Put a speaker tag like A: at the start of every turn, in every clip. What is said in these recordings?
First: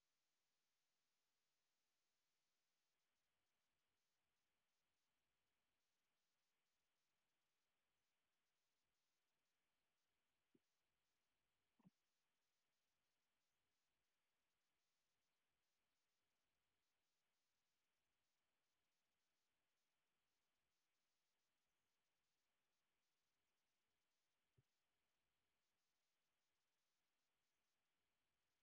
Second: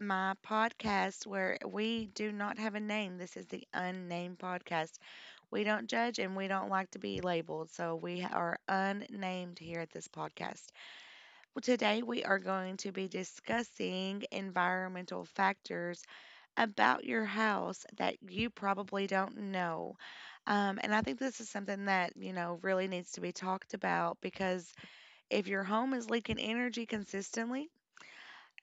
A: my podcast where we do not have a name. This is the unnamed podcast. We don't judge and we don't like to be labeled, so we are unnamed here at this podcast. Well, today we are going to be discussing environmental factors about your house that you probably don't know. And I think this is something that, really needs to be talked about because if your home is leaking energy consistently,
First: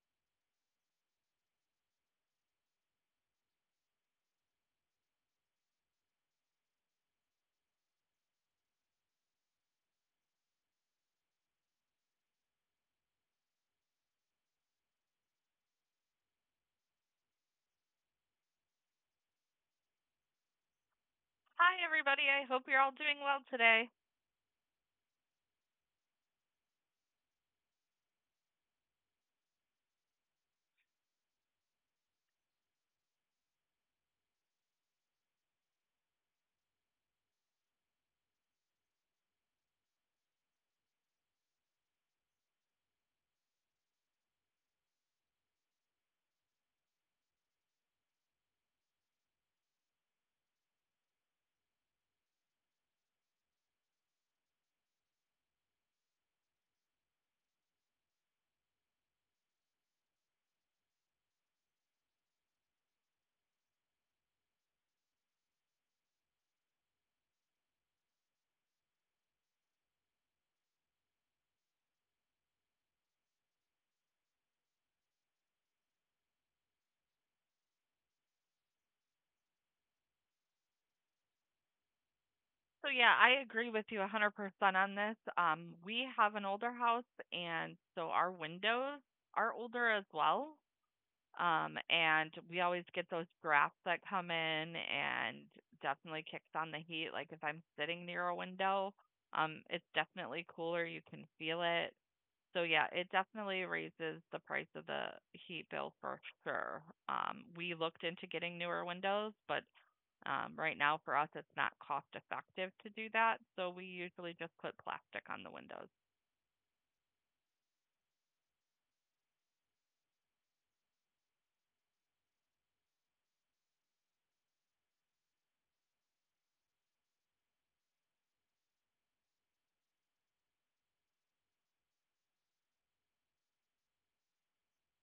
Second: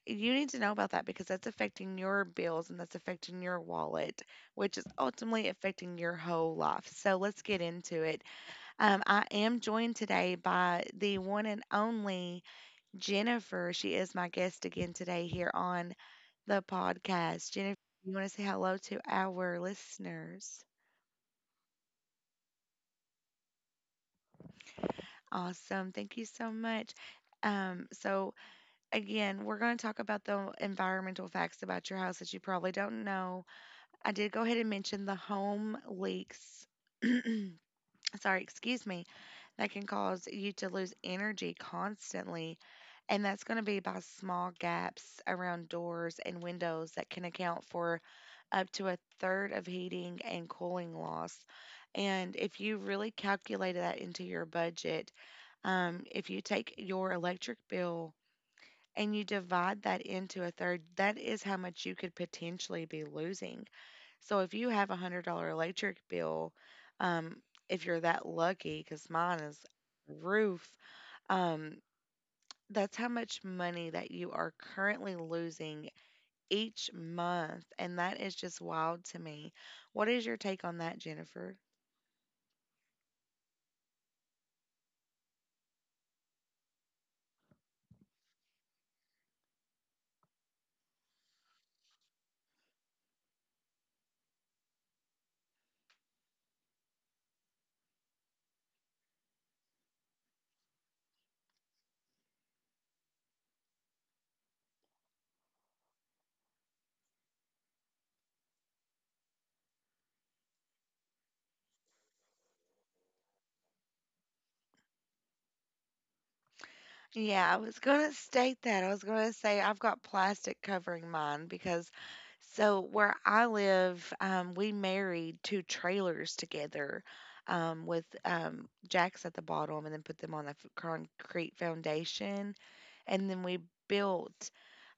A: you need to know about that because that's affecting your bills and that's affecting your wallet, which is ultimately affecting your whole life. So let's get into it. I am joined today by the one and only Jennifer. She is my guest again today here on the podcast. Jennifer, you want to say hello to our listeners?
B: Hi, everybody. I hope you're all doing well today.
A: Awesome. Thank you so much. So again, we're going to talk about the environmental facts about your house that you probably don't know. I did go ahead and mention the home leaks. Sorry, excuse me, that can cause you to lose energy constantly. And that's going to be by small gaps around doors and windows that can account for up to a third of heating and cooling loss. And if you really calculate that into your budget, if you take your electric bill and you divide that into a third, that is how much you could potentially be losing. So if you have $100 electric bill, um, if you're that lucky, because mine is roof, um, that's how much money that you are currently losing each month, and that is just wild to me. What is your take on that, Jennifer?
B: So, yeah, I agree with you 100% on this. We have an older house, and so our windows are older as well. And we always get those drafts that come in and definitely kicks on the heat. Like if I'm sitting near a window, it's definitely cooler. You can feel it. So yeah, it definitely raises the price of the heat bill for sure. We looked into getting newer windows, but right now for us it's not cost effective to do that, so we usually just put plastic on the windows.
A: Yeah, I was gonna state that. I was gonna say I've got plastic covering mine because, so where I live, we married two trailers together, with jacks at the bottom and then put them on the concrete foundation. And then we built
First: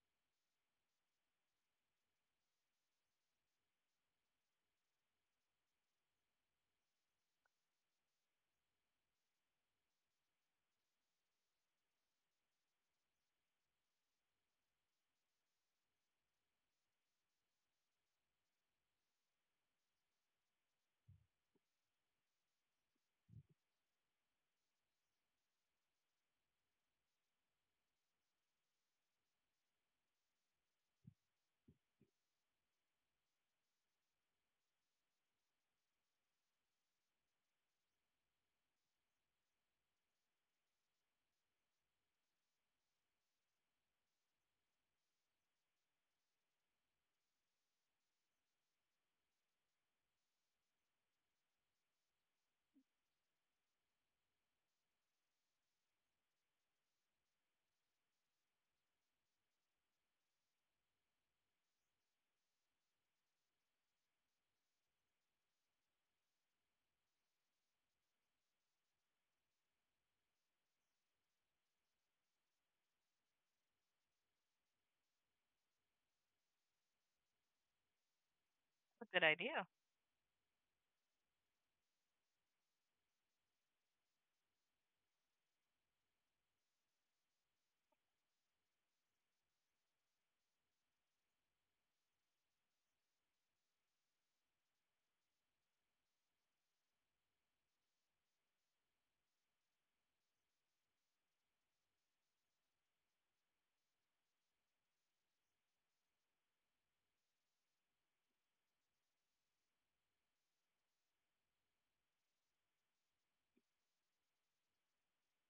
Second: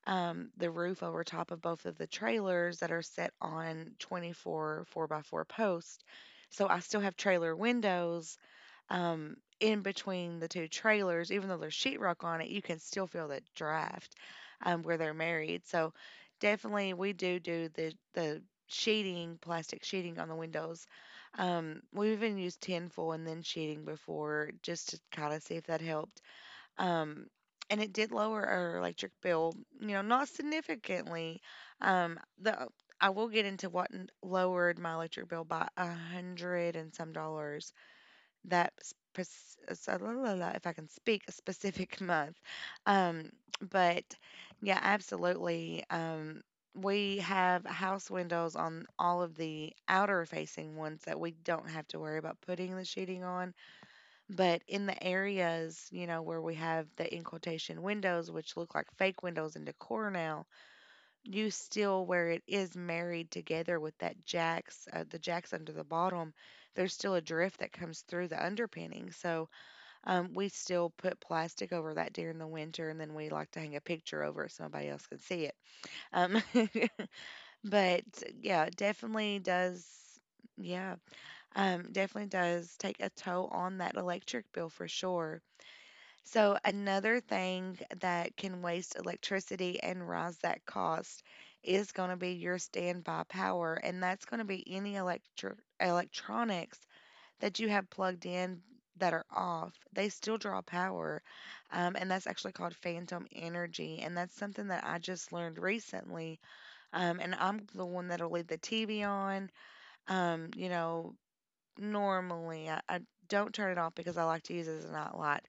A: the roof over top of both of the trailers that are set on 24 4 by 4 posts. So I still have trailer windows in between the two trailers. Even though there's sheetrock on it, you can still feel that draft where they're married. So definitely we do do the sheeting, plastic sheeting on the windows. We even used tinfoil and then sheeting before just to kind of see if that helped. Um, and it did lower our electric bill, not significantly. The I will get into what lowered my electric bill by a hundred and some dollars. That spec- so la, la, la, If I can speak a specific month, um, but yeah, absolutely. We have house windows on all of the outer facing ones that we don't have to worry about putting the sheeting on, but in the areas, where we have the in quotation windows, which look like fake windows and decor now, you still, where it is married together with that jacks, the jacks under the bottom, there's still a drift that comes through the underpinning. So we still put plastic over that during the winter, and then we like to hang a picture over it so nobody else can see it. Um, but yeah, it
B: That's a good
A: definitely
B: idea.
A: does. Yeah, definitely does take a toll on that electric bill for sure. So, another thing that can waste electricity and rise that cost is going to be your standby power, and that's going to be any electronics that you have plugged in that are off. They still draw power, and that's actually called phantom energy, and that's something that I just learned recently. And I'm the one that'll leave the TV on. Um, you know, normally I don't turn it off because I like to use it as a nightlight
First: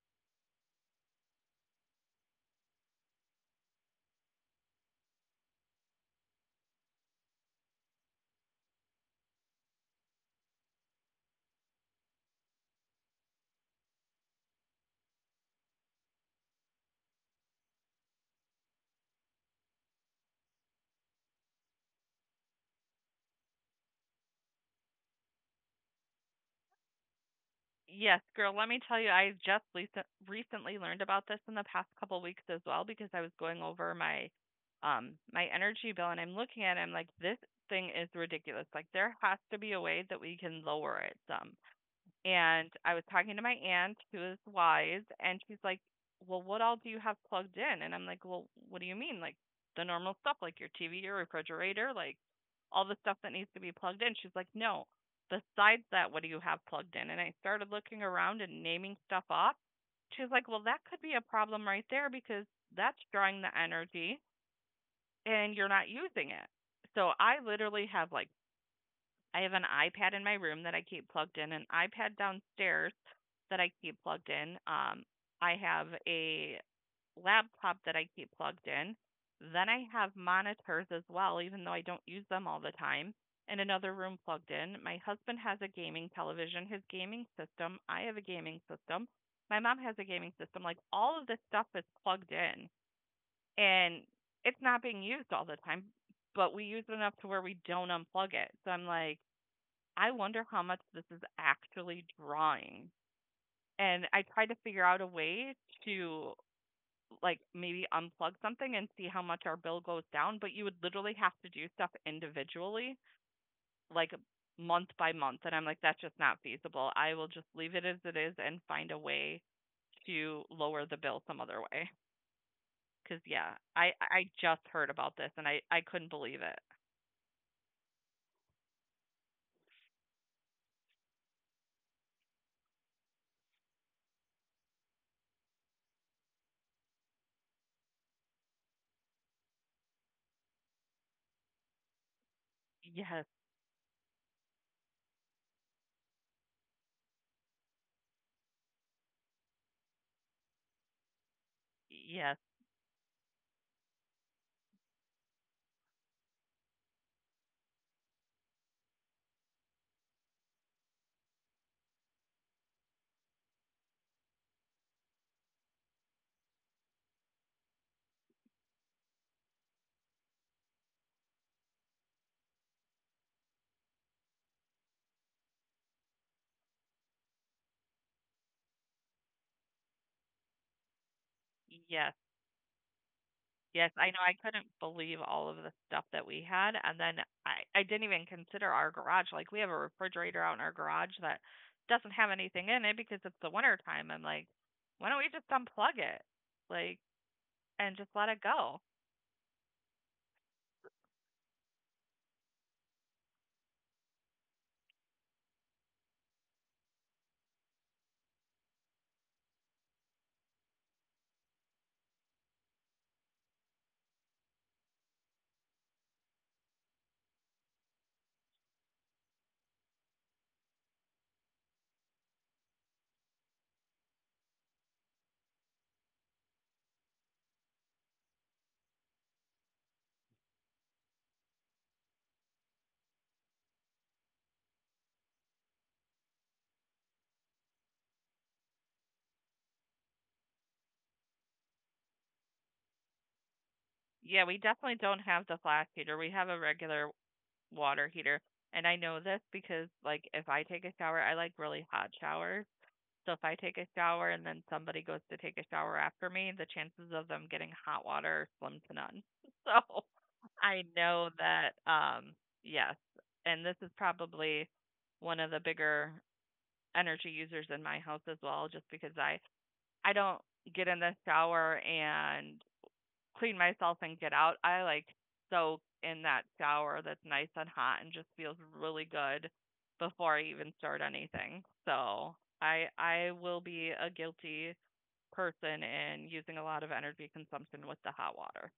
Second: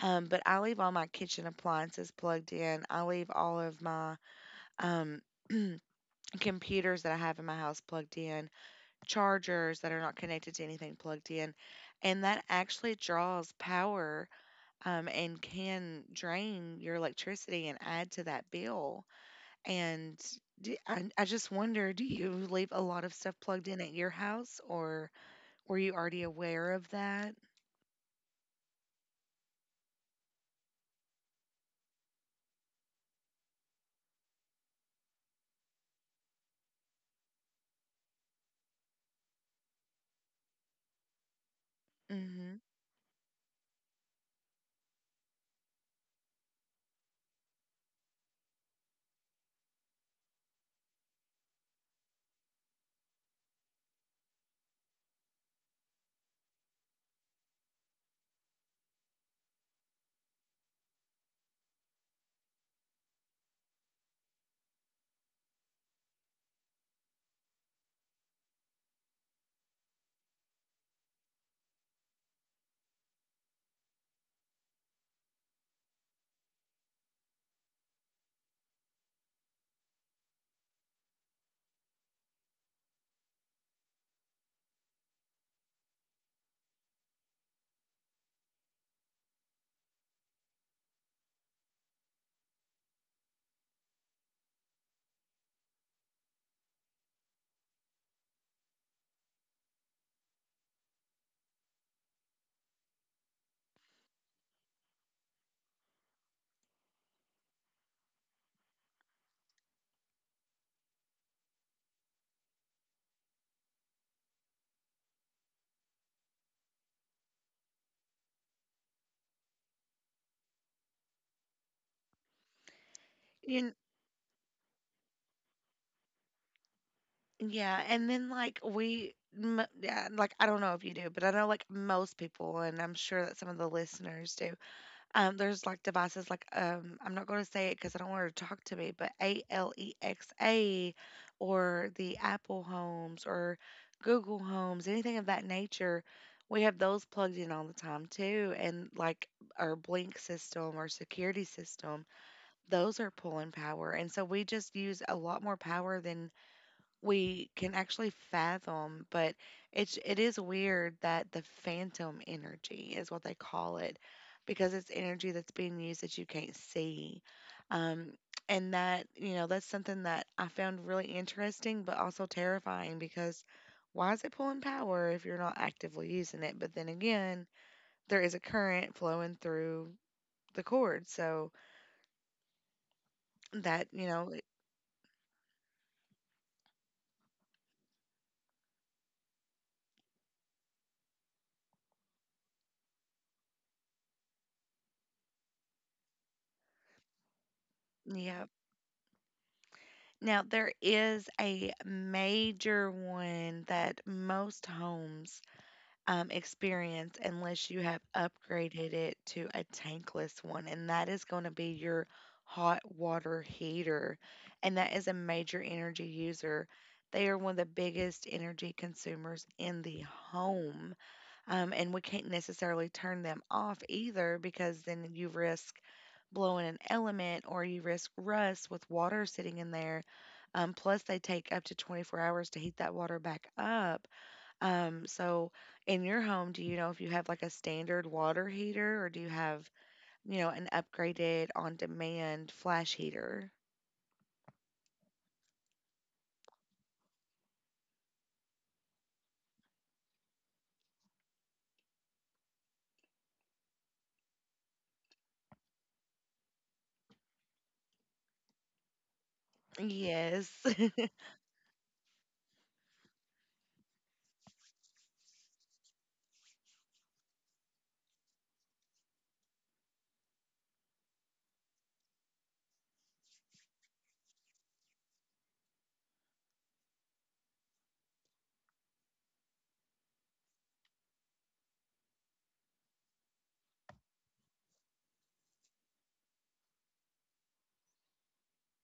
A: um, but I leave all my kitchen appliances plugged in. I leave all of my um, computers that I have in my house plugged in, chargers that are not connected to anything plugged in. And that actually draws power and can drain your electricity and add to that bill. And d I just wonder, do you leave a lot of stuff plugged in at your house, or were you already aware of that?
B: Yes, girl, let me tell you, I just recently learned about this in the past couple weeks as well because I was going over my my energy bill and I'm looking at it, I'm like, this thing is ridiculous. Like there has to be a way that we can lower it some.
A: Mm-hmm.
B: And I was talking to my aunt who is wise, and she's like, well, what all do you have plugged in? And I'm like, well, what do you mean? Like the normal stuff, like your TV, your refrigerator, like all the stuff that needs to be plugged in. She's like, no, besides that, what do you have plugged in? And I started looking around and naming stuff up. She's like, well, that could be a problem right there because that's drawing the energy and you're not using it. So I literally have like I have an iPad in my room that I keep plugged in, an iPad downstairs that I keep plugged in. I have a laptop that I keep plugged in. Then I have monitors as well, even though I don't use them all the time, in another room plugged in. My husband has a gaming television, his gaming system. I have a gaming system. My mom has a gaming system. Like all of this stuff is plugged in and it's not being used all the time, but we use it enough to where we don't unplug it. So I'm like, I wonder how much this is actually drawing. And I tried to figure out a way to like maybe unplug something and see how much our bill goes down, but you would literally have to do stuff individually, like month by month. And I'm like, that's just not feasible. I will just leave it as it is and find a way to lower the bill some other way. Cause yeah, I just heard about this and I couldn't believe it.
A: Yeah, and then, like, we, m yeah, like, I don't know if you do, but I know, like, most people, and I'm sure that some of the listeners do. There's, like, devices like, I'm not going to say it because I don't want her to talk to me, but Alexa or the Apple
B: Yes,
A: Homes or Google Homes, anything of that nature. We have those plugged in all the time too, and, like, our Blink system or security system,
B: yes,
A: those are pulling power, and so we just use a lot more power than we can actually fathom, but it is weird that the phantom energy is what they call it because it's energy that's being used that you can't see. Um and that, that's something that I found really interesting but also terrifying because why is it pulling power if you're not actively using it? But then again, there is a current flowing through the cord.
B: yes.
A: That,
B: Yes, I
A: you
B: know.
A: know,
B: I couldn't believe all of the stuff that we had. And then I didn't even consider our garage. Like, we have a refrigerator out in our garage that doesn't have anything in it because it's the winter time. I'm like, why don't we just unplug it? Like, and just let it
A: yeah.
B: go?
A: Now, there is a major one that most homes experience unless you have upgraded it to a tankless one, and that is going to be your hot water heater. And that is a major energy user. They are one of the biggest energy consumers in the home. And we can't necessarily turn them off either because then you risk blowing an element or you risk rust with water sitting in there. Plus, they take up to 24 hours to heat that water back up. So, in your home, do you know if you have like a standard water heater or do you have, you know, an upgraded on demand flash heater?
B: Yeah, we definitely don't have the flash heater. We have a regular water heater. And I know this because, like, if I take a shower, I like really hot showers. So if I take a shower and then somebody goes to take a shower after me, the chances of them getting hot water are slim to none. So
A: Yes.
B: I know that yes, and this is probably one of the bigger energy users in my house as well just because I don't get in the shower and clean myself and get out, I like soak in that shower that's nice and hot and just feels really good before I even start anything. So I will be a guilty person in using a lot of energy consumption with the hot water.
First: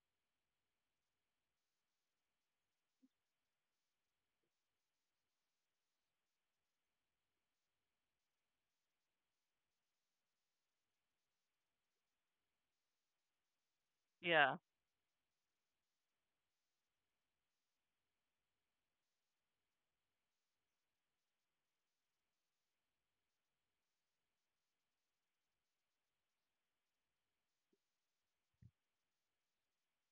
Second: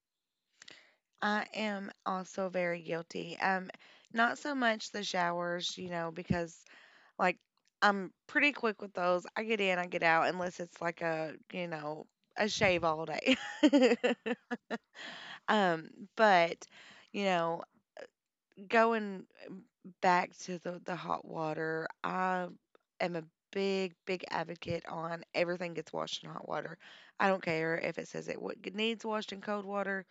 A: I am also very guilty. Not so much the showers, because, like, I'm pretty quick with those. I get in, I get out, unless it's like a shave all day.
B: Yeah.
A: um, but, you know, going back to the hot water, I am a big, big advocate on everything gets washed in hot water. I don't care if it says it needs washed in cold water.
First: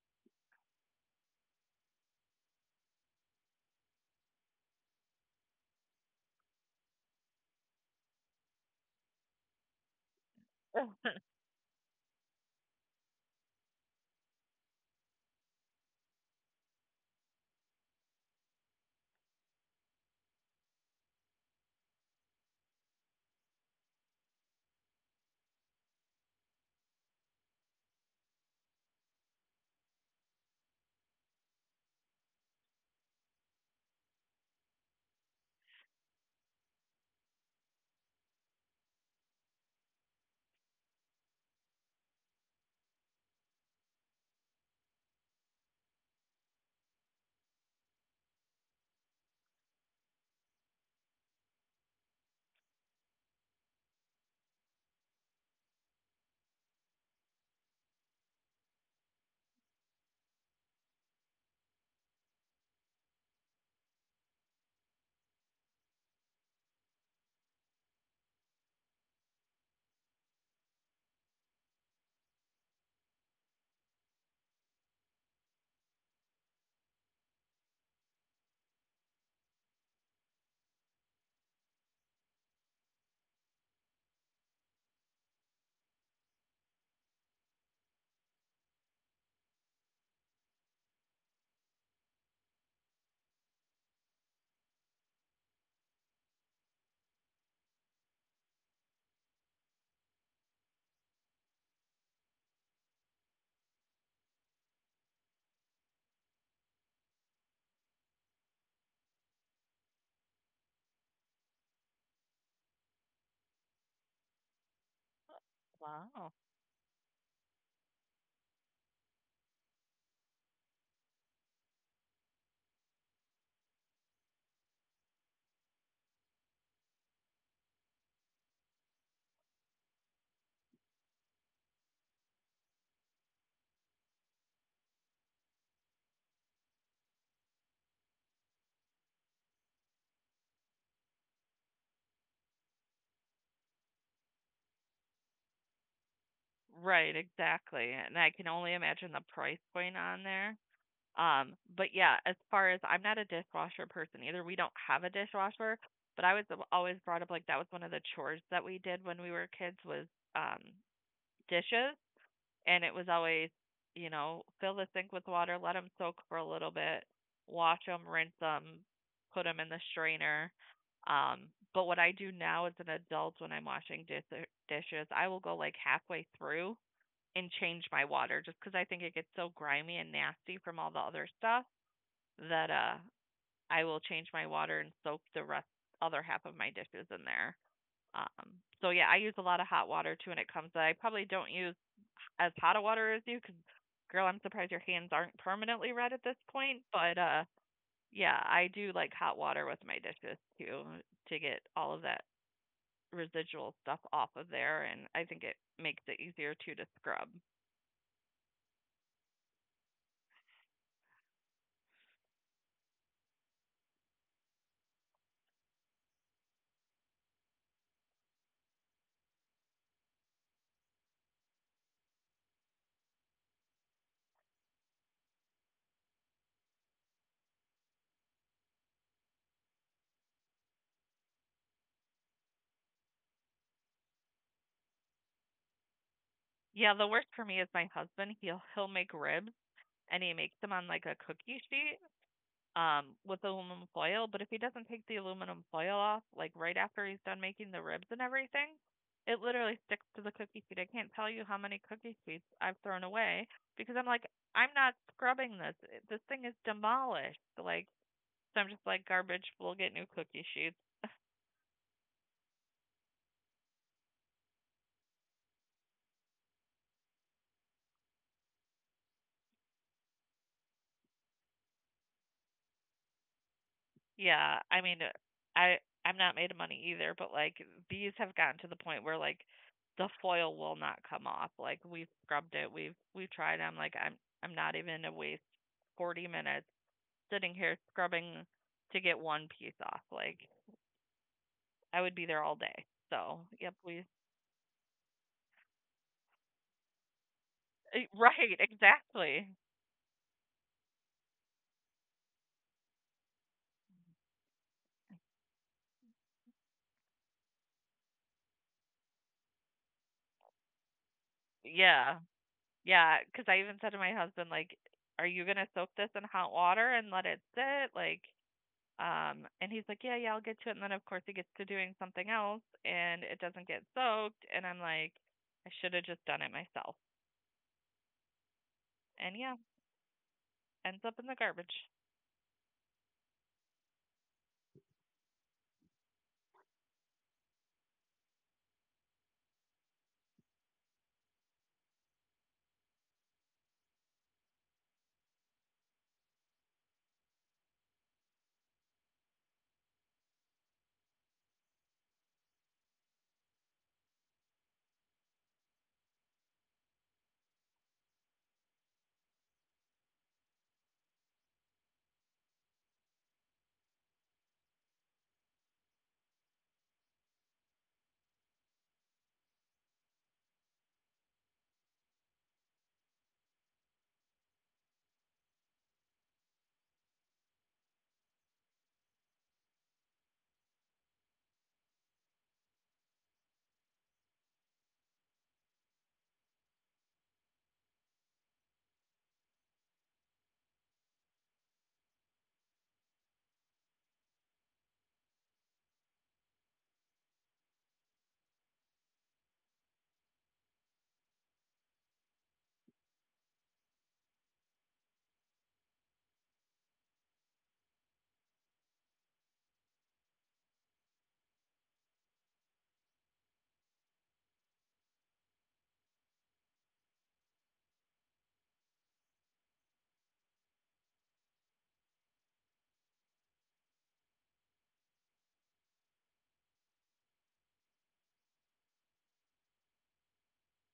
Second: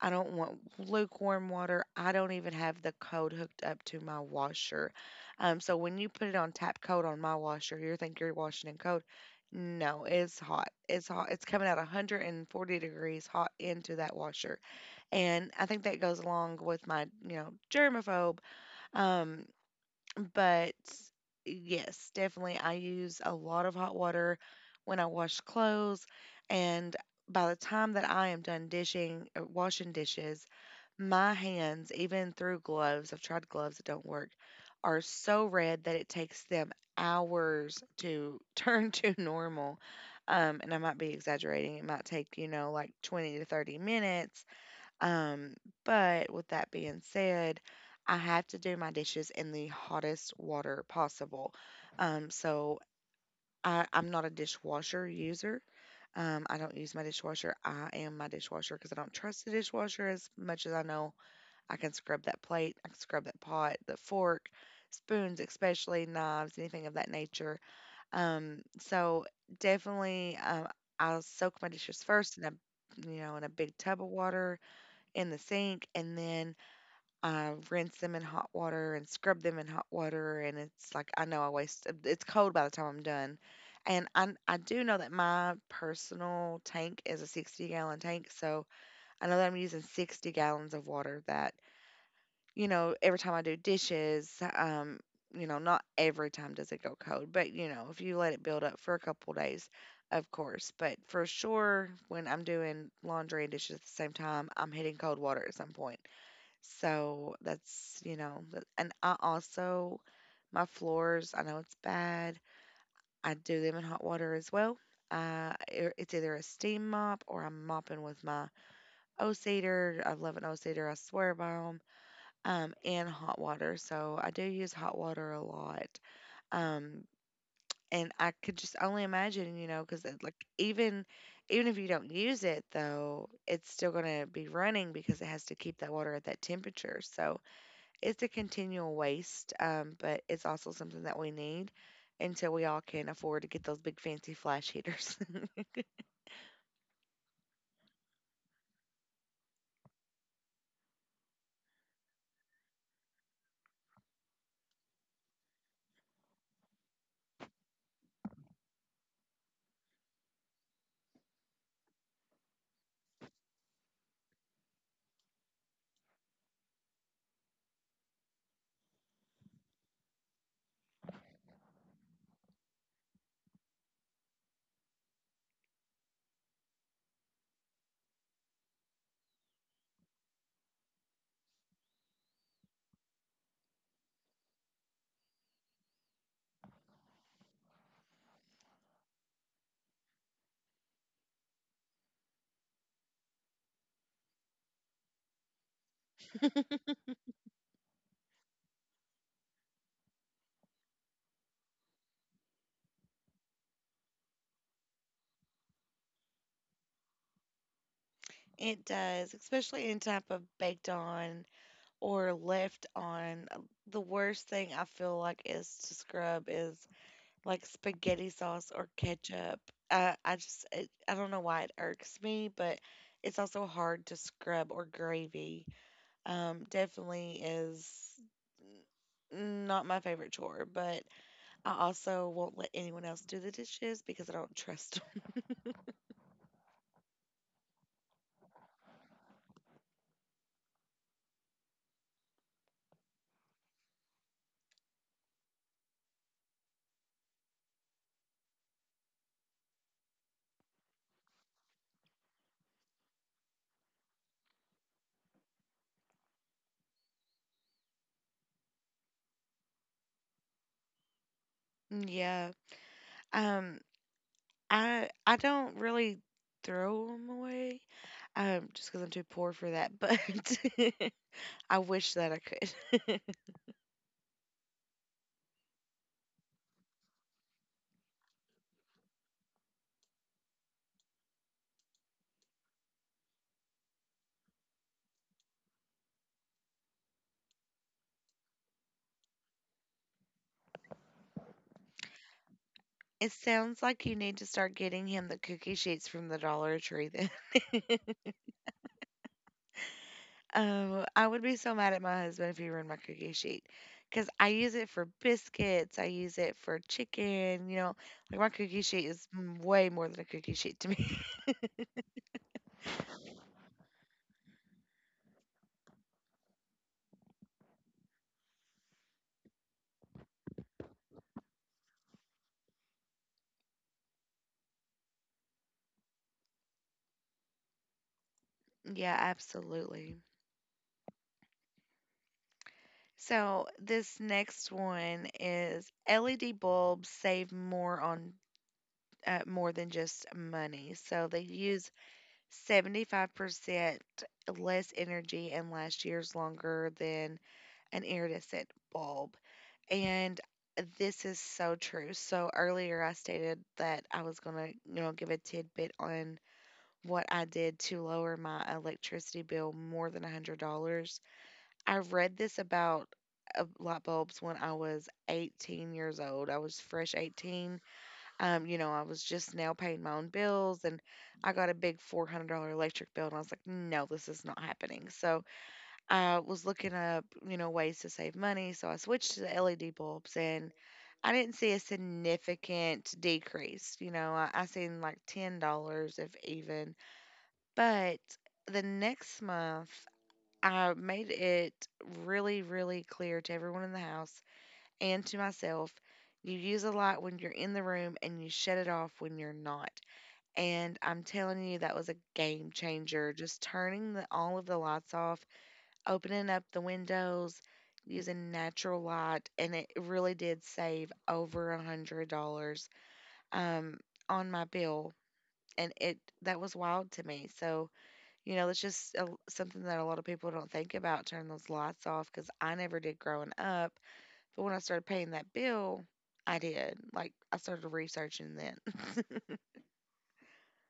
A: I don't want lukewarm water. I don't even have the code hooked up to my washer. So when you put it on tap cold on my washer, you think you're washing in cold. No, it's hot. It's hot. It's coming out 140 degrees hot into that washer. And I think that goes along with my, germaphobe. Um, but yes, definitely, I use a lot of hot water when I wash clothes. And by the time that I am done washing dishes, my hands, even through gloves, I've tried gloves that don't work, are so red that it takes them hours to turn to normal. And I might be exaggerating. It might take, you know, like 20 to 30 minutes um, but with that being said, I have to do my dishes in the hottest water possible. So I'm not a dishwasher user. I don't use my dishwasher. I am my dishwasher because I don't trust the dishwasher as much as I know I can scrub that plate, I can scrub that pot, the fork, spoons, especially knives, anything of that nature. So definitely, I'll soak my dishes first in a big tub of water in the sink, and then I rinse them in hot water and scrub them in hot water, and it's like I know I waste. It's cold by the time I'm done, and I do know that my personal tank is a 60-gallon tank, so I know that I'm using 60 gallons of water. That, you know, every time I do dishes, not every time does it go cold, but, if you let it build up for a couple days, of course. But for sure, when I'm doing laundry and dishes at the same time, I'm hitting cold water at some point, so that's, and I also, my floors, I know it's bad. I do them in hot water as well. It's
B: Wow.
A: either a steam mop or I'm mopping with my O-Cedar. I love an O-Cedar. I swear by them. And hot water. So I do use hot water a lot. Um, and I could just only imagine, because like even if you don't use it though, it's still gonna be running because it has to keep that water at that temperature. So it's a continual waste, but it's also something that we need until we all can afford to get those big fancy flash heaters.
B: Right, exactly. And I can only imagine the price point on there. But yeah, as far as I'm not a dishwasher person either. We don't have a dishwasher, but I was always brought up like that was one of the chores that we did when we were kids was um dishes, and it was always, you know, fill the sink with water, let them soak for a little bit, wash them, rinse them, put them in the strainer. But what I do now as an adult when I'm washing dishes, I will go like halfway through and change my water just because I think it gets so grimy and nasty from all the other stuff that I will change my water and soak the rest other half of my dishes in there. Um, so yeah, I use a lot of hot water too when it comes. To, I probably don't use as hot a water as you, because girl, I'm surprised your hands aren't permanently red at this point. But yeah, I do like hot water with my dishes too to get all of that residual stuff off of there, and I think it makes it easier too to scrub.
A: It does, especially any type of baked on or left on. The worst thing I feel like is to scrub is like spaghetti sauce or ketchup. I just, it, I don't know why it irks me, but it's also hard to scrub or gravy. Definitely is not my favorite chore, but I also won't let anyone else do the dishes because I don't trust them.
B: Yeah, the worst for me is my husband. He'll make ribs and he makes them on like a cookie sheet with aluminum foil. But if he doesn't take the aluminum foil off, like right after he's done making the ribs and everything, it literally sticks to the cookie sheet. I can't tell you how many cookie sheets I've thrown away because I'm like, I'm not scrubbing this. This thing is demolished. Like, so I'm just like, garbage, we'll get new cookie sheets.
A: Yeah. Um, I don't really throw them away, just because I'm too poor for that. But I wish that I could.
B: Yeah, I mean, I I'm not made of money either, but like these have gotten to the point where like the foil will not come off. Like we've scrubbed it, we've tried. I'm like I'm not even a waste 40 minutes sitting here scrubbing to get one piece off. Like I would be there all day.
A: It
B: So yep,
A: sounds
B: we
A: like you need to start getting him the cookie sheets from the Dollar Tree then.
B: eh, right exactly.
A: Oh, I would be so mad at my husband if he ruined my cookie sheet. Because I use it for biscuits, I use it for chicken, you know, like my cookie sheet is way more than a cookie sheet to me.
B: Yeah, yeah. Because I even said to my husband like, "Are you gonna soak this in hot water and let it sit?" Like And he's like, yeah, yeah, I'll get to it. And then, of course, he gets to doing something else and it doesn't get soaked. And I'm like, I should have just done it myself.
A: Yeah,
B: And yeah,
A: absolutely.
B: ends up in the garbage.
A: So this next one is LED bulbs save more on more than just money. So they use 75% less energy and last years longer than an iridescent bulb. And this is so true. So earlier I stated that I was gonna, you know, give a tidbit on what I did to lower my electricity bill more than $100. I read this about light bulbs when I was 18 years old. I was fresh 18. You know, I was just now paying my own bills, and I got a big $400 electric bill, and I was like, no, this is not happening. So I was looking up, you know, ways to save money. So I switched to the LED bulbs, and I didn't see a significant decrease. You know, I seen like $10 if even. But the next month, I made it really, really clear to everyone in the house and to myself: you use a light when you're in the room and you shut it off when you're not. And I'm telling you, that was a game changer. Just turning all of the lights off, opening up the windows, using natural light, and it really did save over $100 um, on my bill. And it that was wild to me. So, you know, it's just something that a lot of people don't think about: turn those lights off, because I never did growing up. But when I started paying that bill, I did. Like, I started researching then.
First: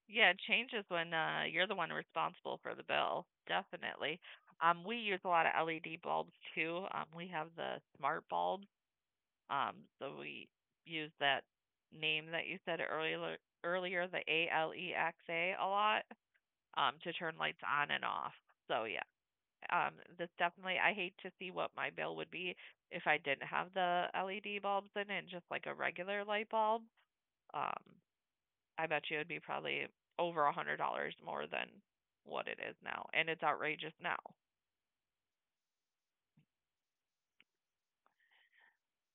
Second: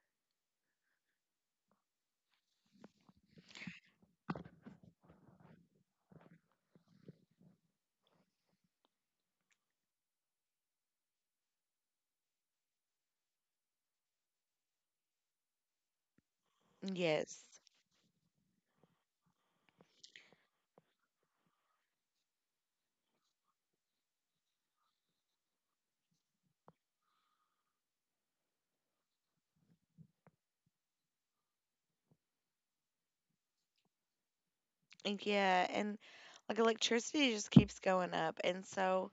B: Yeah, it changes when you're the one responsible for the bill. Definitely. We use a lot of LED bulbs too. We have the smart bulbs. So we use that name that you said earlier, the Alexa, a lot to turn
A: Yes.
B: lights on and off. So yeah, um this definitely I hate to see what my bill would be if I didn't have the led bulbs in it and just like a regular light bulb um I bet you it would be probably over $100 more than what it is now and it's outrageous now
A: And Yeah. And like electricity just keeps going up. And so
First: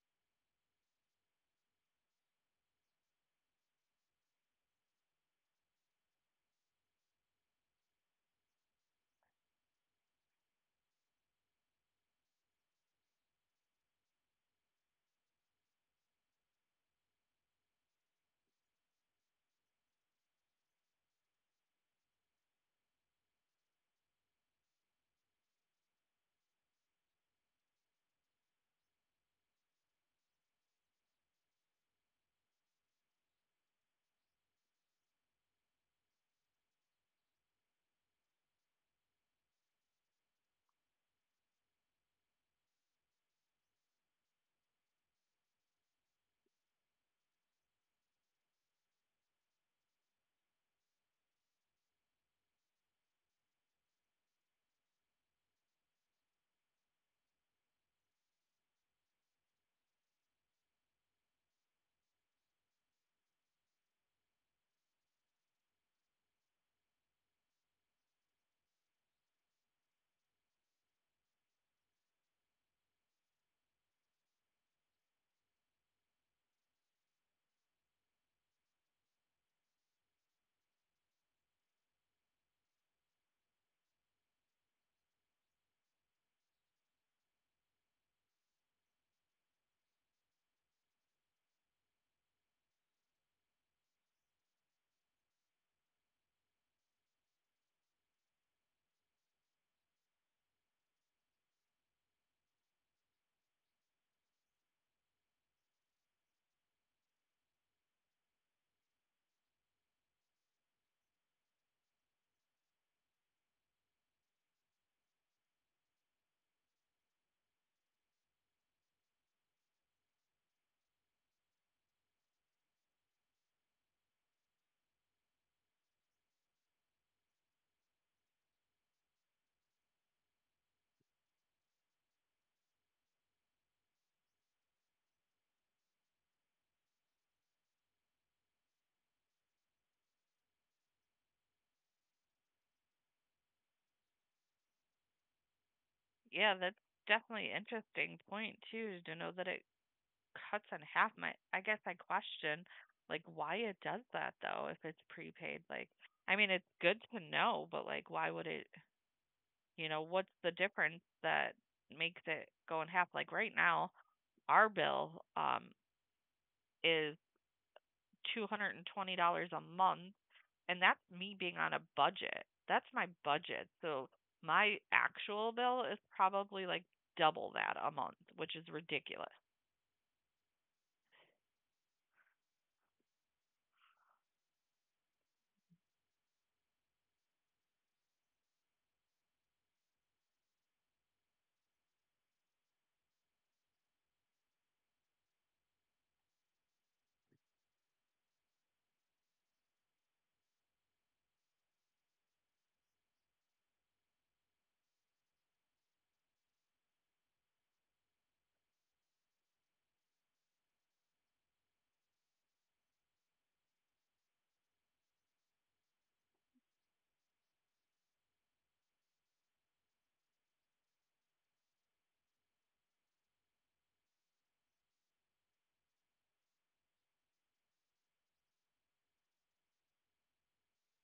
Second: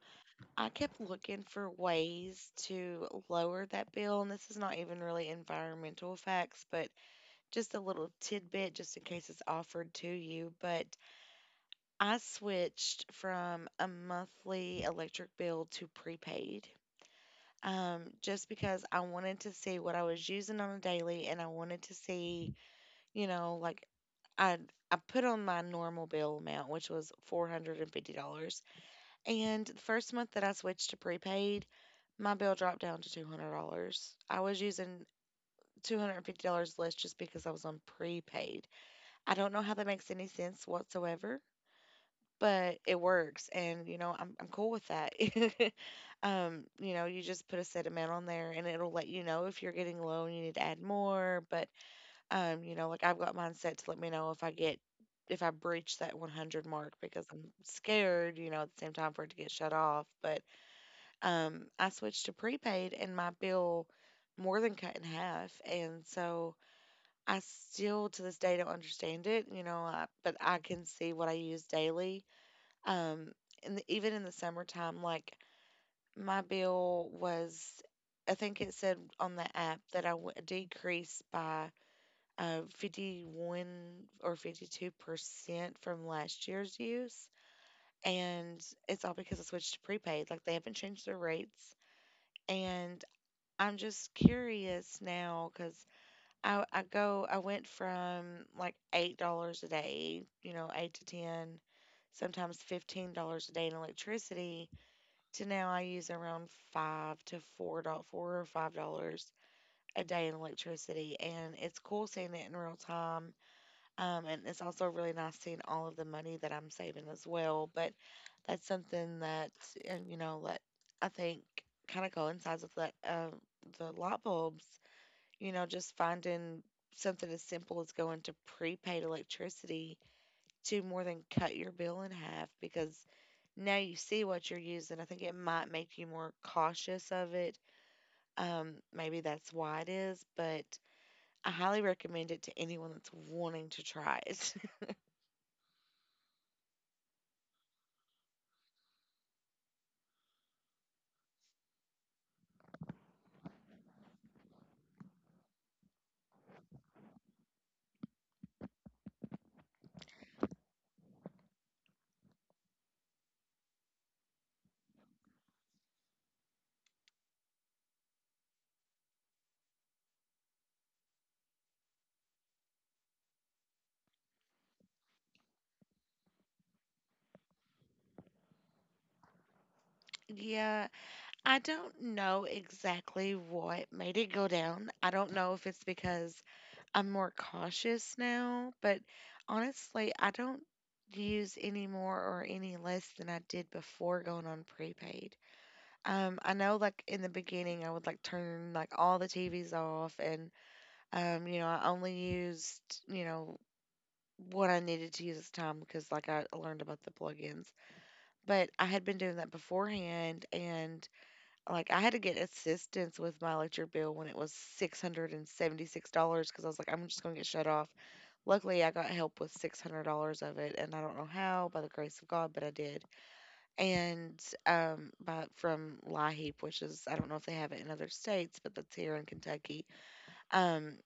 A: I kept looking for ways to lower that bill. And this is not even really environmental facts, but just a little tidbit just in case it's offered to you. But I switched from a monthly electric bill to prepaid, just because I wanted to see what I was using on a daily, and I wanted to see, you know, like I I put on my normal bill amount, which was $450 and $50, and the first month that I switched to prepaid, my bill dropped down to $200. I was using $250 less just because I was on prepaid. I don't know how that makes any sense whatsoever, but it works, and you know, I'm cool with that. You know, you just put a set amount on there, and it'll let you know if you're getting low and you need to add more. But you know, like, I've got mine set to let me know if I get if I breach that 100 mark, because I'm scared, you know, at the same time for it to get shut off. But I switched to prepaid, and my bill more than cut in half. And so I still to this day don't understand it, you know, but I can see what I use daily. um, Even in the summertime, like, my bill was, I think it said on the app that decreased by 51 or 52% from last year's use. And it's all because I switched to prepaid. Like, they haven't changed their rates. And I'm just curious now because I went from like $8 a day, you know, 8 to 10, sometimes $15 a day in electricity to now I use around five to four dot $4 or $5 a day in electricity, and it's cool seeing it in real time. And it's also really nice seeing all of the money that I'm saving as well. But that's something that, and you know, that I think kind of coincides with that, the light bulbs. You know, just finding something as simple as going to prepaid electricity to more than cut your bill in half, because now you see what you're using. I think it might make you more cautious of it. Maybe that's why it is, but I highly recommend it to anyone that's wanting to try it.
B: yeah that's definitely an interesting point too to know that it cuts in half my I guess I question like why it does that though if it's prepaid like I mean it's good to know but like why would it you know, what's the difference that makes it go in half? Like right now, our bill um, is $220 a month, and that's me being on a budget. That's my budget. So my actual bill is probably like double that a month, which is ridiculous.
A: Yeah, I don't know exactly what made it go down. I don't know if it's because I'm more cautious now, but honestly, I don't use any more or any less than I did before going on prepaid. I know, like, in the beginning I would like turn like all the TVs off. And you know, I only used, you know, what I needed to use at the time because, like, I learned about the plugins. But I had been doing that beforehand, and, like, I had to get assistance with my electric bill when it was $676, because I was like, I'm just going to get shut off. Luckily, I got help with $600 of it, and I don't know how, by the grace of God, but I did. And from LIHEAP, which is, I don't know if they have it in other states, but that's here in Kentucky. Um,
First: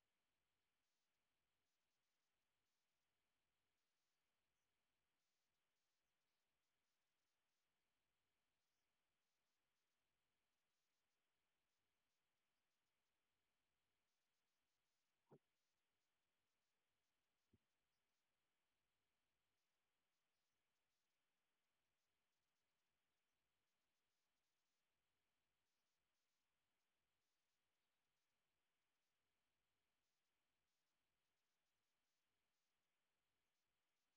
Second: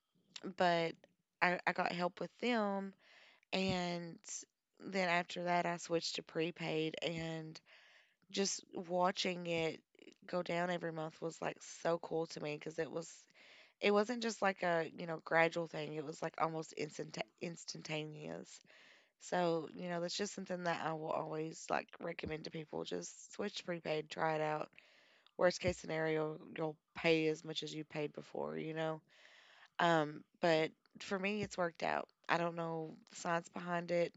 A: but I got help with them. And then after that, I switched to prepaid, and just watching it go down every month was like so cool to me, because it wasn't just like a, you know, gradual thing. It was like almost instantaneous. So, you know, that's just something that I will always like recommend to people: just switch to prepaid, try it out. Worst case scenario, you'll pay as much as you paid before, you know. But for me, it's worked out. I don't know the science behind it,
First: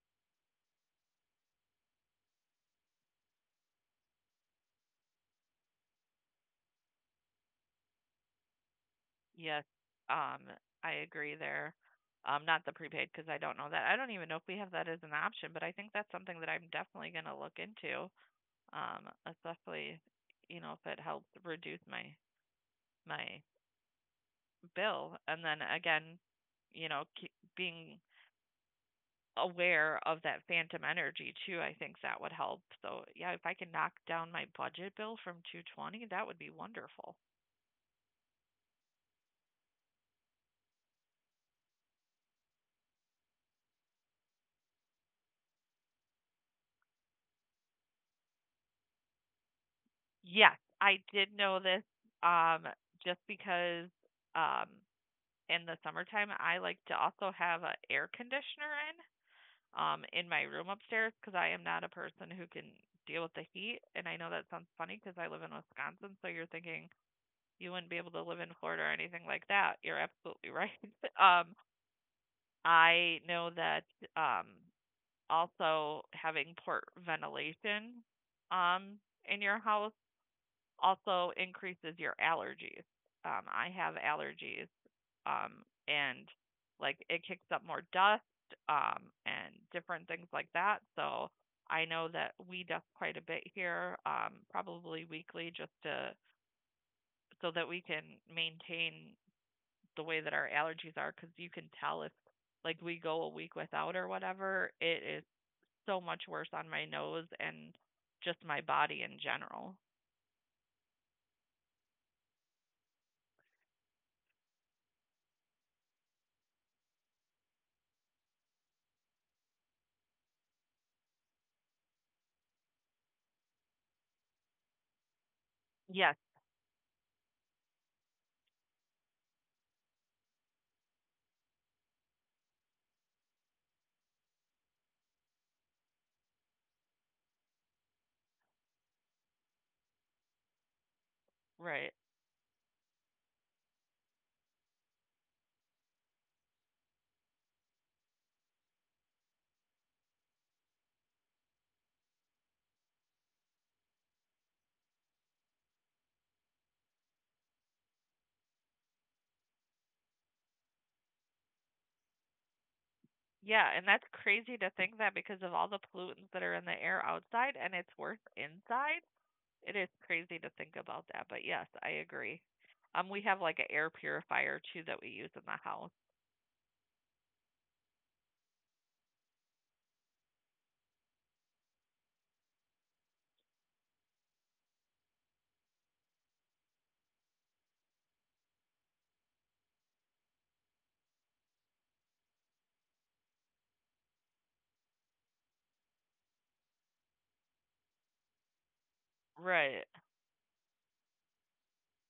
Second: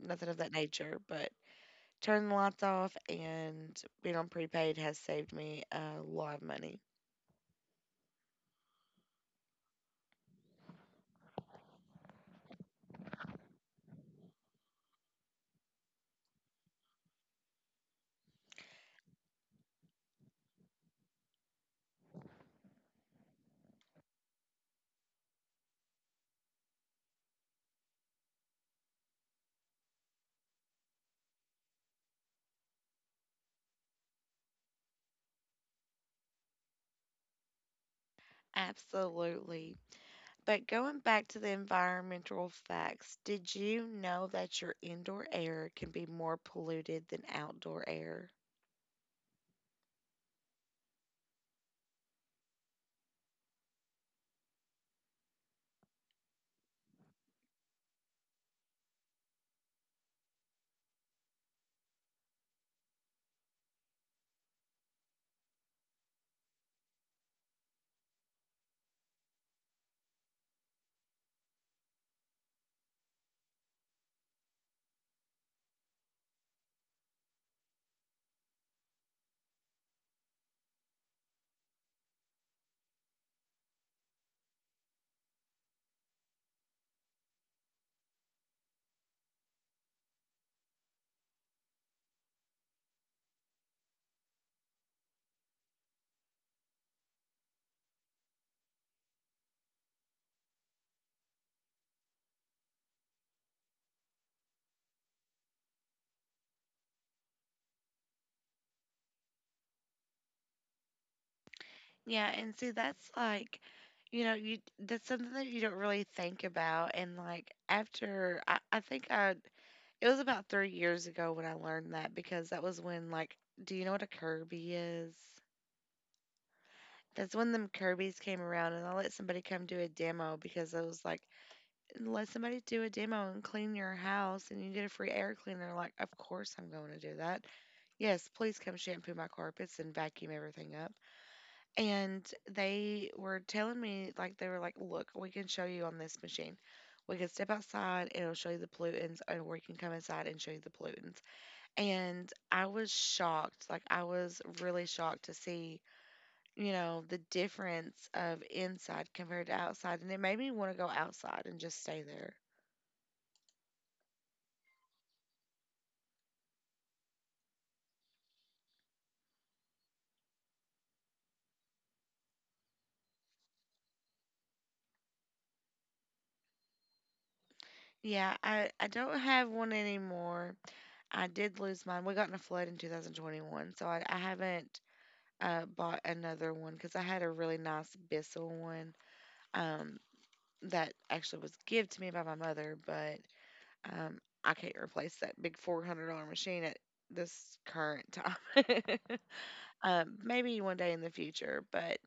A: nothing of that nature, but turning the lights off and being on prepaid has saved me a lot of money.
B: Yes, um, I agree there. Not the prepaid because I don't know that. I don't even know if we have that as an option, but I think that's something that I'm definitely going to look into. Especially you know if it helps reduce my bill. And then again, you know, keep being aware of that phantom energy too, I think that would help. So yeah, if I can knock down my budget bill from 220, that would be wonderful.
A: Absolutely. But going back to the environmental facts, did you know that your indoor air can be more polluted than outdoor air?
B: Yes, I did know this um just because um in the summertime I like to also have an air conditioner in my room upstairs because I am not a person who can deal with the heat. And I know that sounds funny because I live in Wisconsin, so you're thinking you wouldn't be able to live in Florida or anything like that. You're absolutely right. um, I know that um also having port ventilation um in your house also increases your allergies. I have allergies, and like it kicks up more dust, and different things like that. So I know that we dust quite a bit here, probably weekly, just to so that we can maintain the way that our allergies are, because you can tell if like we go a week without or whatever, it is so much worse on my nose and just my body in general.
A: Yeah, and see, that's like, you know, you that's something that you don't really think about. And, like, after, I think I it was about 3 years ago when I learned that, because that was when, like, do you know what a Kirby is?
B: Yes,
A: That's when them Kirby's came around, and I let somebody come do a demo, because I was like, let somebody do a demo and clean your house, and you get a free air cleaner. Like, of course I'm going to do that. Yes, please come shampoo my carpets and vacuum everything up.
B: right.
A: And they were telling me, like, they were like, look, we can show you on this machine. We can step outside, and it'll show you the pollutants, and we can come inside and show you the pollutants. And I was shocked. Like, I was really shocked to see, you know, the difference of inside compared to outside. And it made me want to go outside and just stay there.
B: Yeah, and that's crazy to think that because of all the pollutants that are in the air outside and it's worse inside, it is crazy to think about that. But yes, I agree. We have like an air purifier too that we use in the house.
A: Yeah, I don't have one anymore. I did lose mine. We got in a flood in 2021, so I haven't bought another one because I had a really nice Bissell one, um, that actually was give to me by my mother, but um, I can't replace that big $400 machine at this current time.
B: Right,
A: Maybe one day in the future, but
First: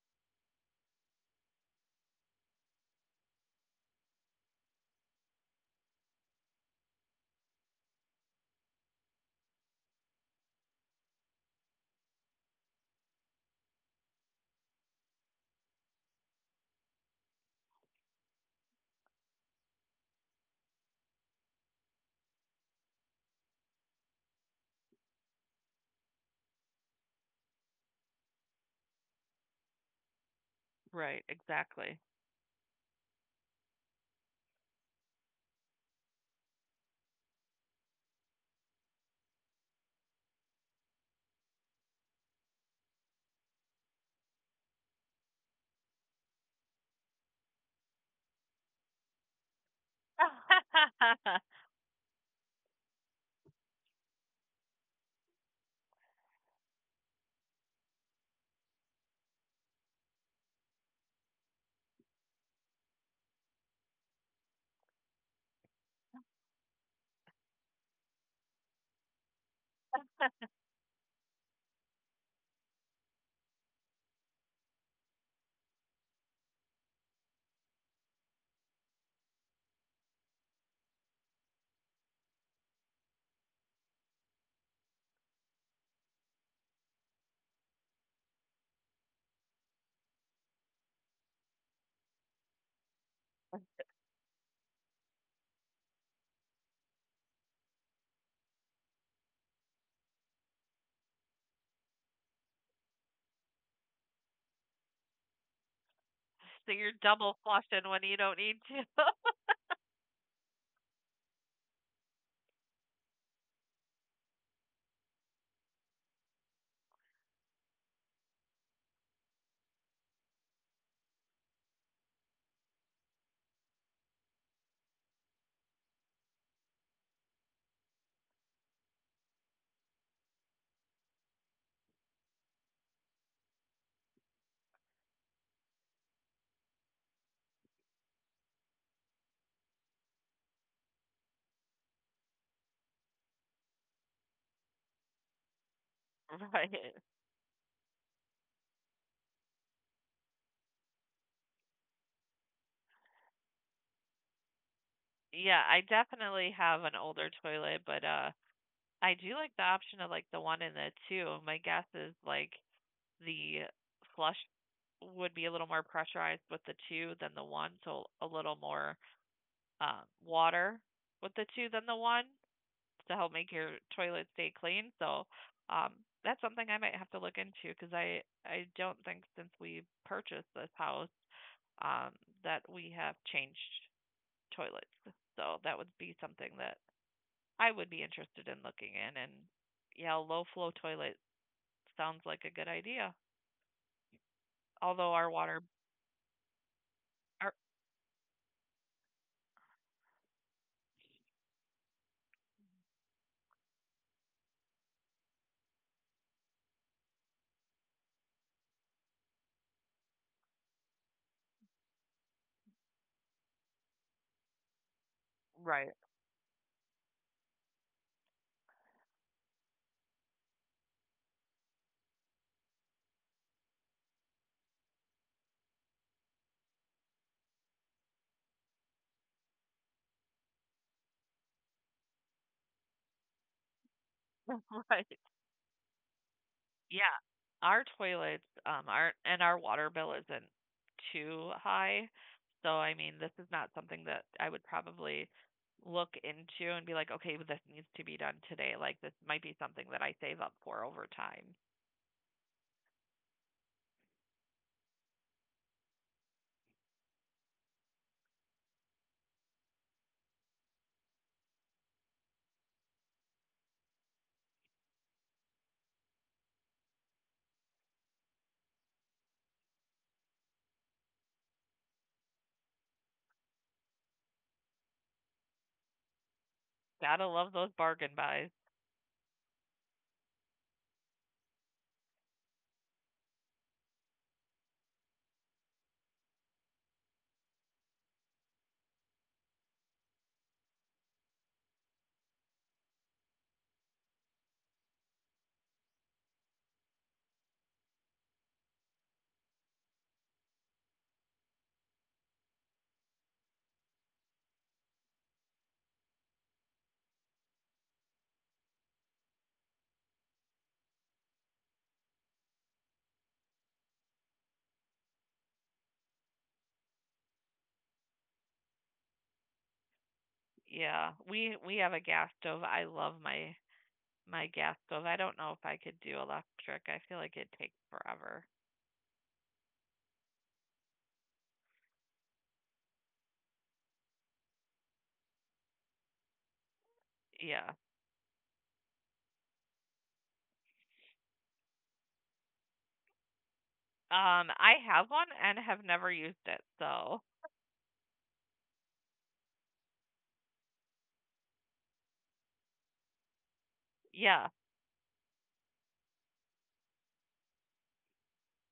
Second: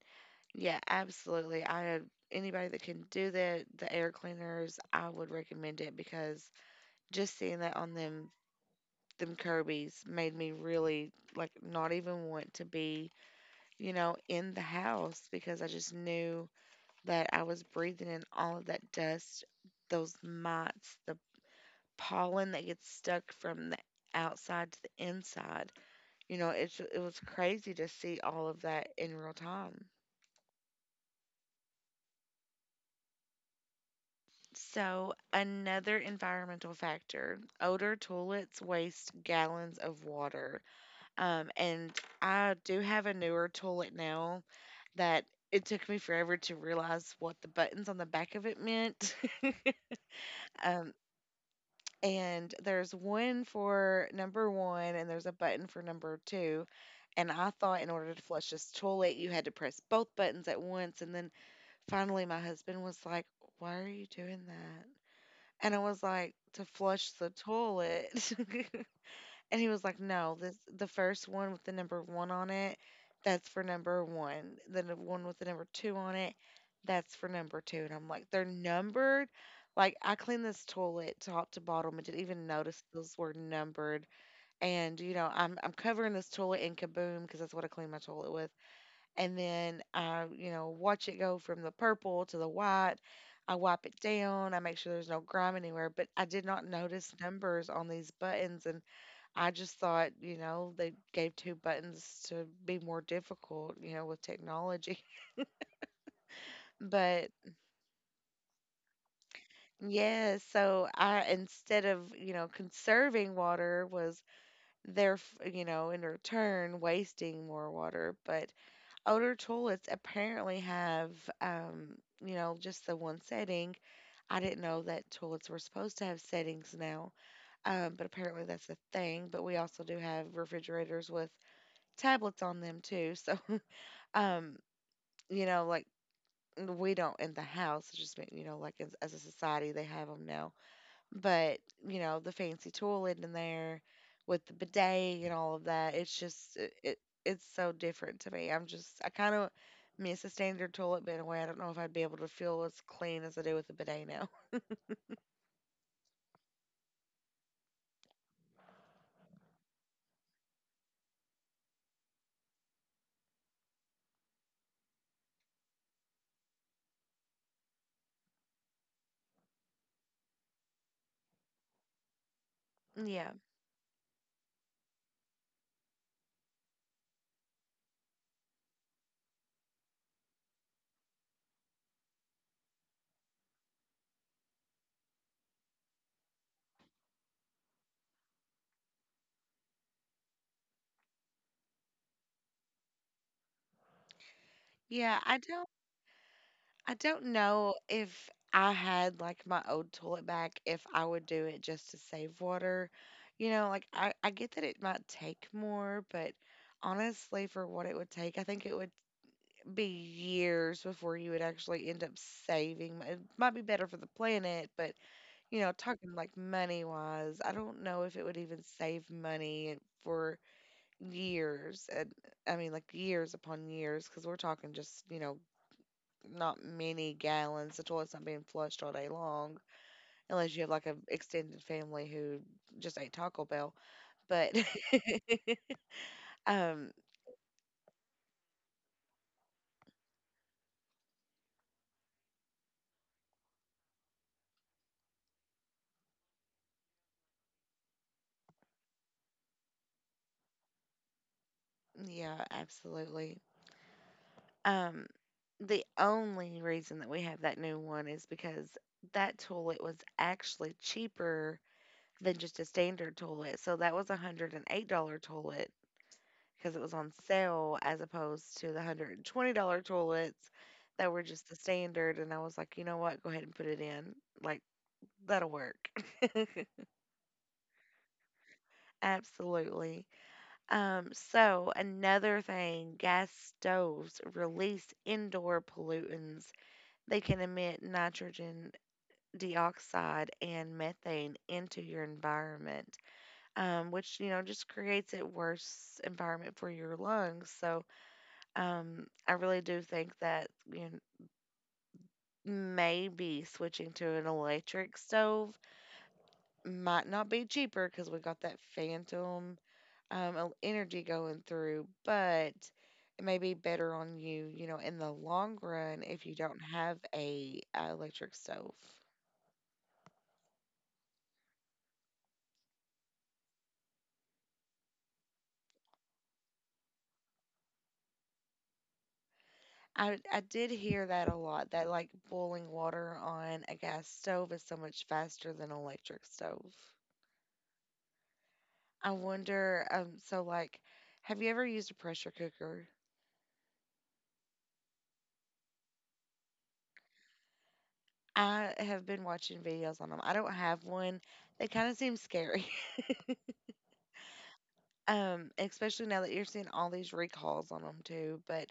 A: yeah, absolutely. I Anybody that can do that, the air cleaners, I would recommend it, because just seeing that on them Kirby's made me really like not even want to be, you know, in the house, because I just knew that I was breathing in all of that dust, those mites, the pollen that gets stuck from the outside to the inside. You know, it was crazy to see all of that in real time.
B: right, exactly.
A: So, another environmental factor, older toilets waste gallons of water. And I do have a newer toilet now that it took me forever to realize what the buttons on the back of it meant. um, and there's one for number one, and there's a button for number two. And I thought in order to flush this toilet, you had to press both buttons at once. And then finally, my husband was like, "Why are you doing that?" And I was like, "To flush the toilet." And he was like, "No, this the first one with the number one on it, that's for number one. The one with the number two on it, that's for number two." And I'm like, "They're numbered." Like, I cleaned this toilet top to bottom and didn't even notice those were numbered. And you know, I'm covering this toilet in kaboom because that's what I clean my toilet, and then I, you know, watch it go from the purple to the white. I wipe it down. I make sure there's no grime anywhere. But I did not notice numbers on these buttons, and I just thought, you know, they gave two buttons to be more difficult with technology.
B: So you're
A: But
B: double flushing when you don't need to.
A: yeah, so I, instead of, you know, conserving water was there, you know, in return wasting more water. But older toilets apparently have um you know just the one setting. I didn't know that toilets were supposed to have settings now, but apparently that's a thing. But we also do have refrigerators with tablets on them too. So, um, you know, like, we don't in the house. It's just been, you know, like, as a society they have them now. But you know, the fancy toilet in there with the bidet and all of that. It's just it,
B: Right.
A: it it's so different to me. I'm just I kind of miss a standard toilet, but in a way I don't know if I'd be able to feel as clean as I do with a bidet now.
B: Yeah, I definitely have an older toilet, but I do like the option of like the one and the two. My guess is like the flush would be a little more pressurized with the two than the one, so a little more water with the two than the one to
A: Yeah.
B: help make your toilet stay clean. So um, that's something I might have to look into because I don't think since we purchased this house um, that we have changed toilets. So that would be something that I would be interested in looking in. And yeah, low flow toilet sounds like a good idea. Although
A: Yeah,
B: our
A: I
B: water,
A: don't. I don't
B: our,
A: know if I had like my old toilet back, if I would do it just to save water. You know, like I get that it might take more, but honestly, for what it would take, I think it would be years before you would actually end up saving. It might be better for the planet, but you know,
B: right,
A: talking like money wise, I don't know if it would even save money for years. And I mean, like years upon years, because we're talking just, you know, not many gallons. The toilet's not being flushed all day long, unless you have like an extended family who just ate Taco Bell. But
B: right.
A: um,
B: Yeah, our toilets are and our water bill isn't too high. So I mean, this is not something that I would probably look into and be like, okay, well, this needs to be done today. Like this might be something that I save up for over time.
A: yeah, absolutely. Um, the only reason that we have that new one is because that toilet was actually cheaper than just a standard toilet. So that was $108 toilet because it was on sale as opposed to the $120 toilets that were just the standard. And I was like, you know what? Go ahead and put it in. Like, that'll work.
B: Gotta love those bargain buys.
A: Absolutely. Another thing, gas stoves release indoor pollutants. They can emit nitrogen dioxide and methane into your environment, which, you know, just creates a worse environment for your lungs. So, I really do think that you know, maybe switching to an electric stove might not be cheaper because we got that phantom energy going through, but it may be better on you, you know, in the long run if you don't have a, electric stove.
B: Yeah, we have a gas stove. I love my gas stove. I don't know if I could do electric. I feel like it takes forever.
A: I did hear that a lot, that like boiling water on a gas stove is so much faster than electric stove.
B: Yeah.
A: I wonder, so like, have you ever used a pressure cooker?
B: I have one and have never used it. So
A: I have been watching videos on them. I don't have one. They kind of seem scary.
B: yeah.
A: Especially now that you're seeing all these recalls on them too. But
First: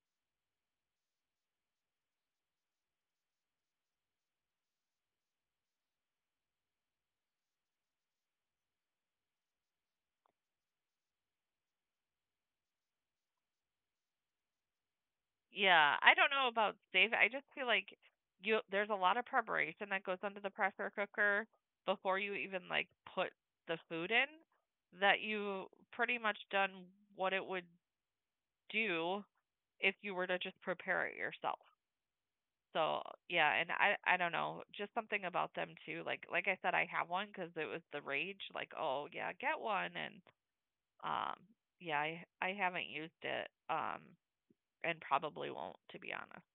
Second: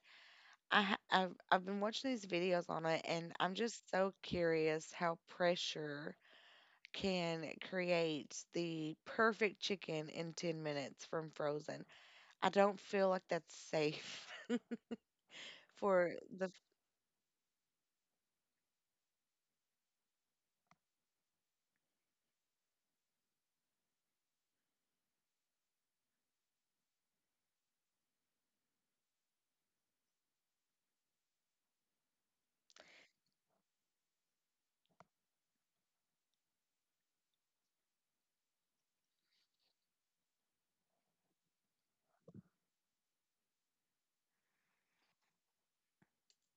A: I've been watching these videos on it, and I'm just so curious how pressure can create the perfect chicken in 10 minutes from frozen. I don't feel like that's safe.
B: Yeah,
A: For
B: I don't know
A: the,
B: about Dave. I just feel like you there's a lot of preparation that goes into the pressure cooker before you even like put the food in that you pretty much done what it would do if you were to just prepare it yourself. So, yeah, and I don't know, just something about them too. Like I said I have one cuz it was the rage like, "Oh, yeah, get one." And um yeah, I haven't used it and probably won't to be honest.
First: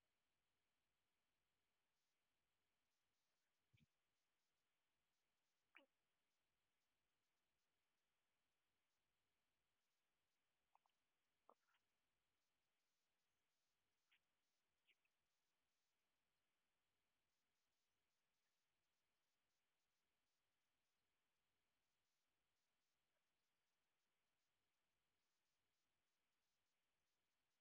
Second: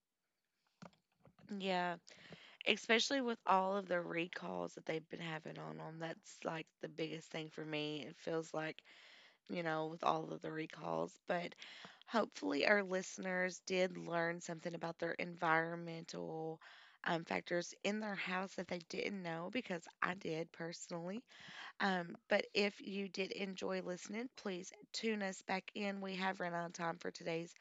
A: yeah, especially with all of the recalls that they've been having on them. That's like the biggest thing for me. It feels like you know, with all of the recalls. But hopefully, our listeners did learn something about their environmental factors in their house that they didn't know because I did personally. But if you did enjoy listening, please tune us back in. We have run out of time for today's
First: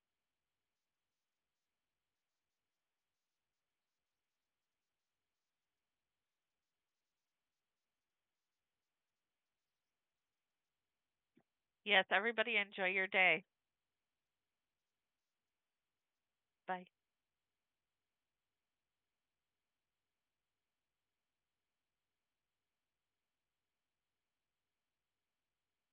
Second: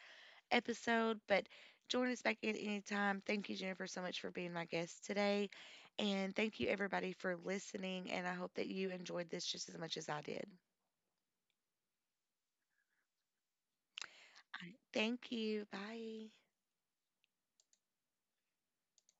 A: episode, but join us back in anytime. Thank you, Jennifer, so much for being my guest today. And thank you, everybody, for listening. And I hope that you enjoyed this just as much as I did.
B: Yes, everybody enjoy your day.
A: All right. Thank you. Bye.
B: Bye.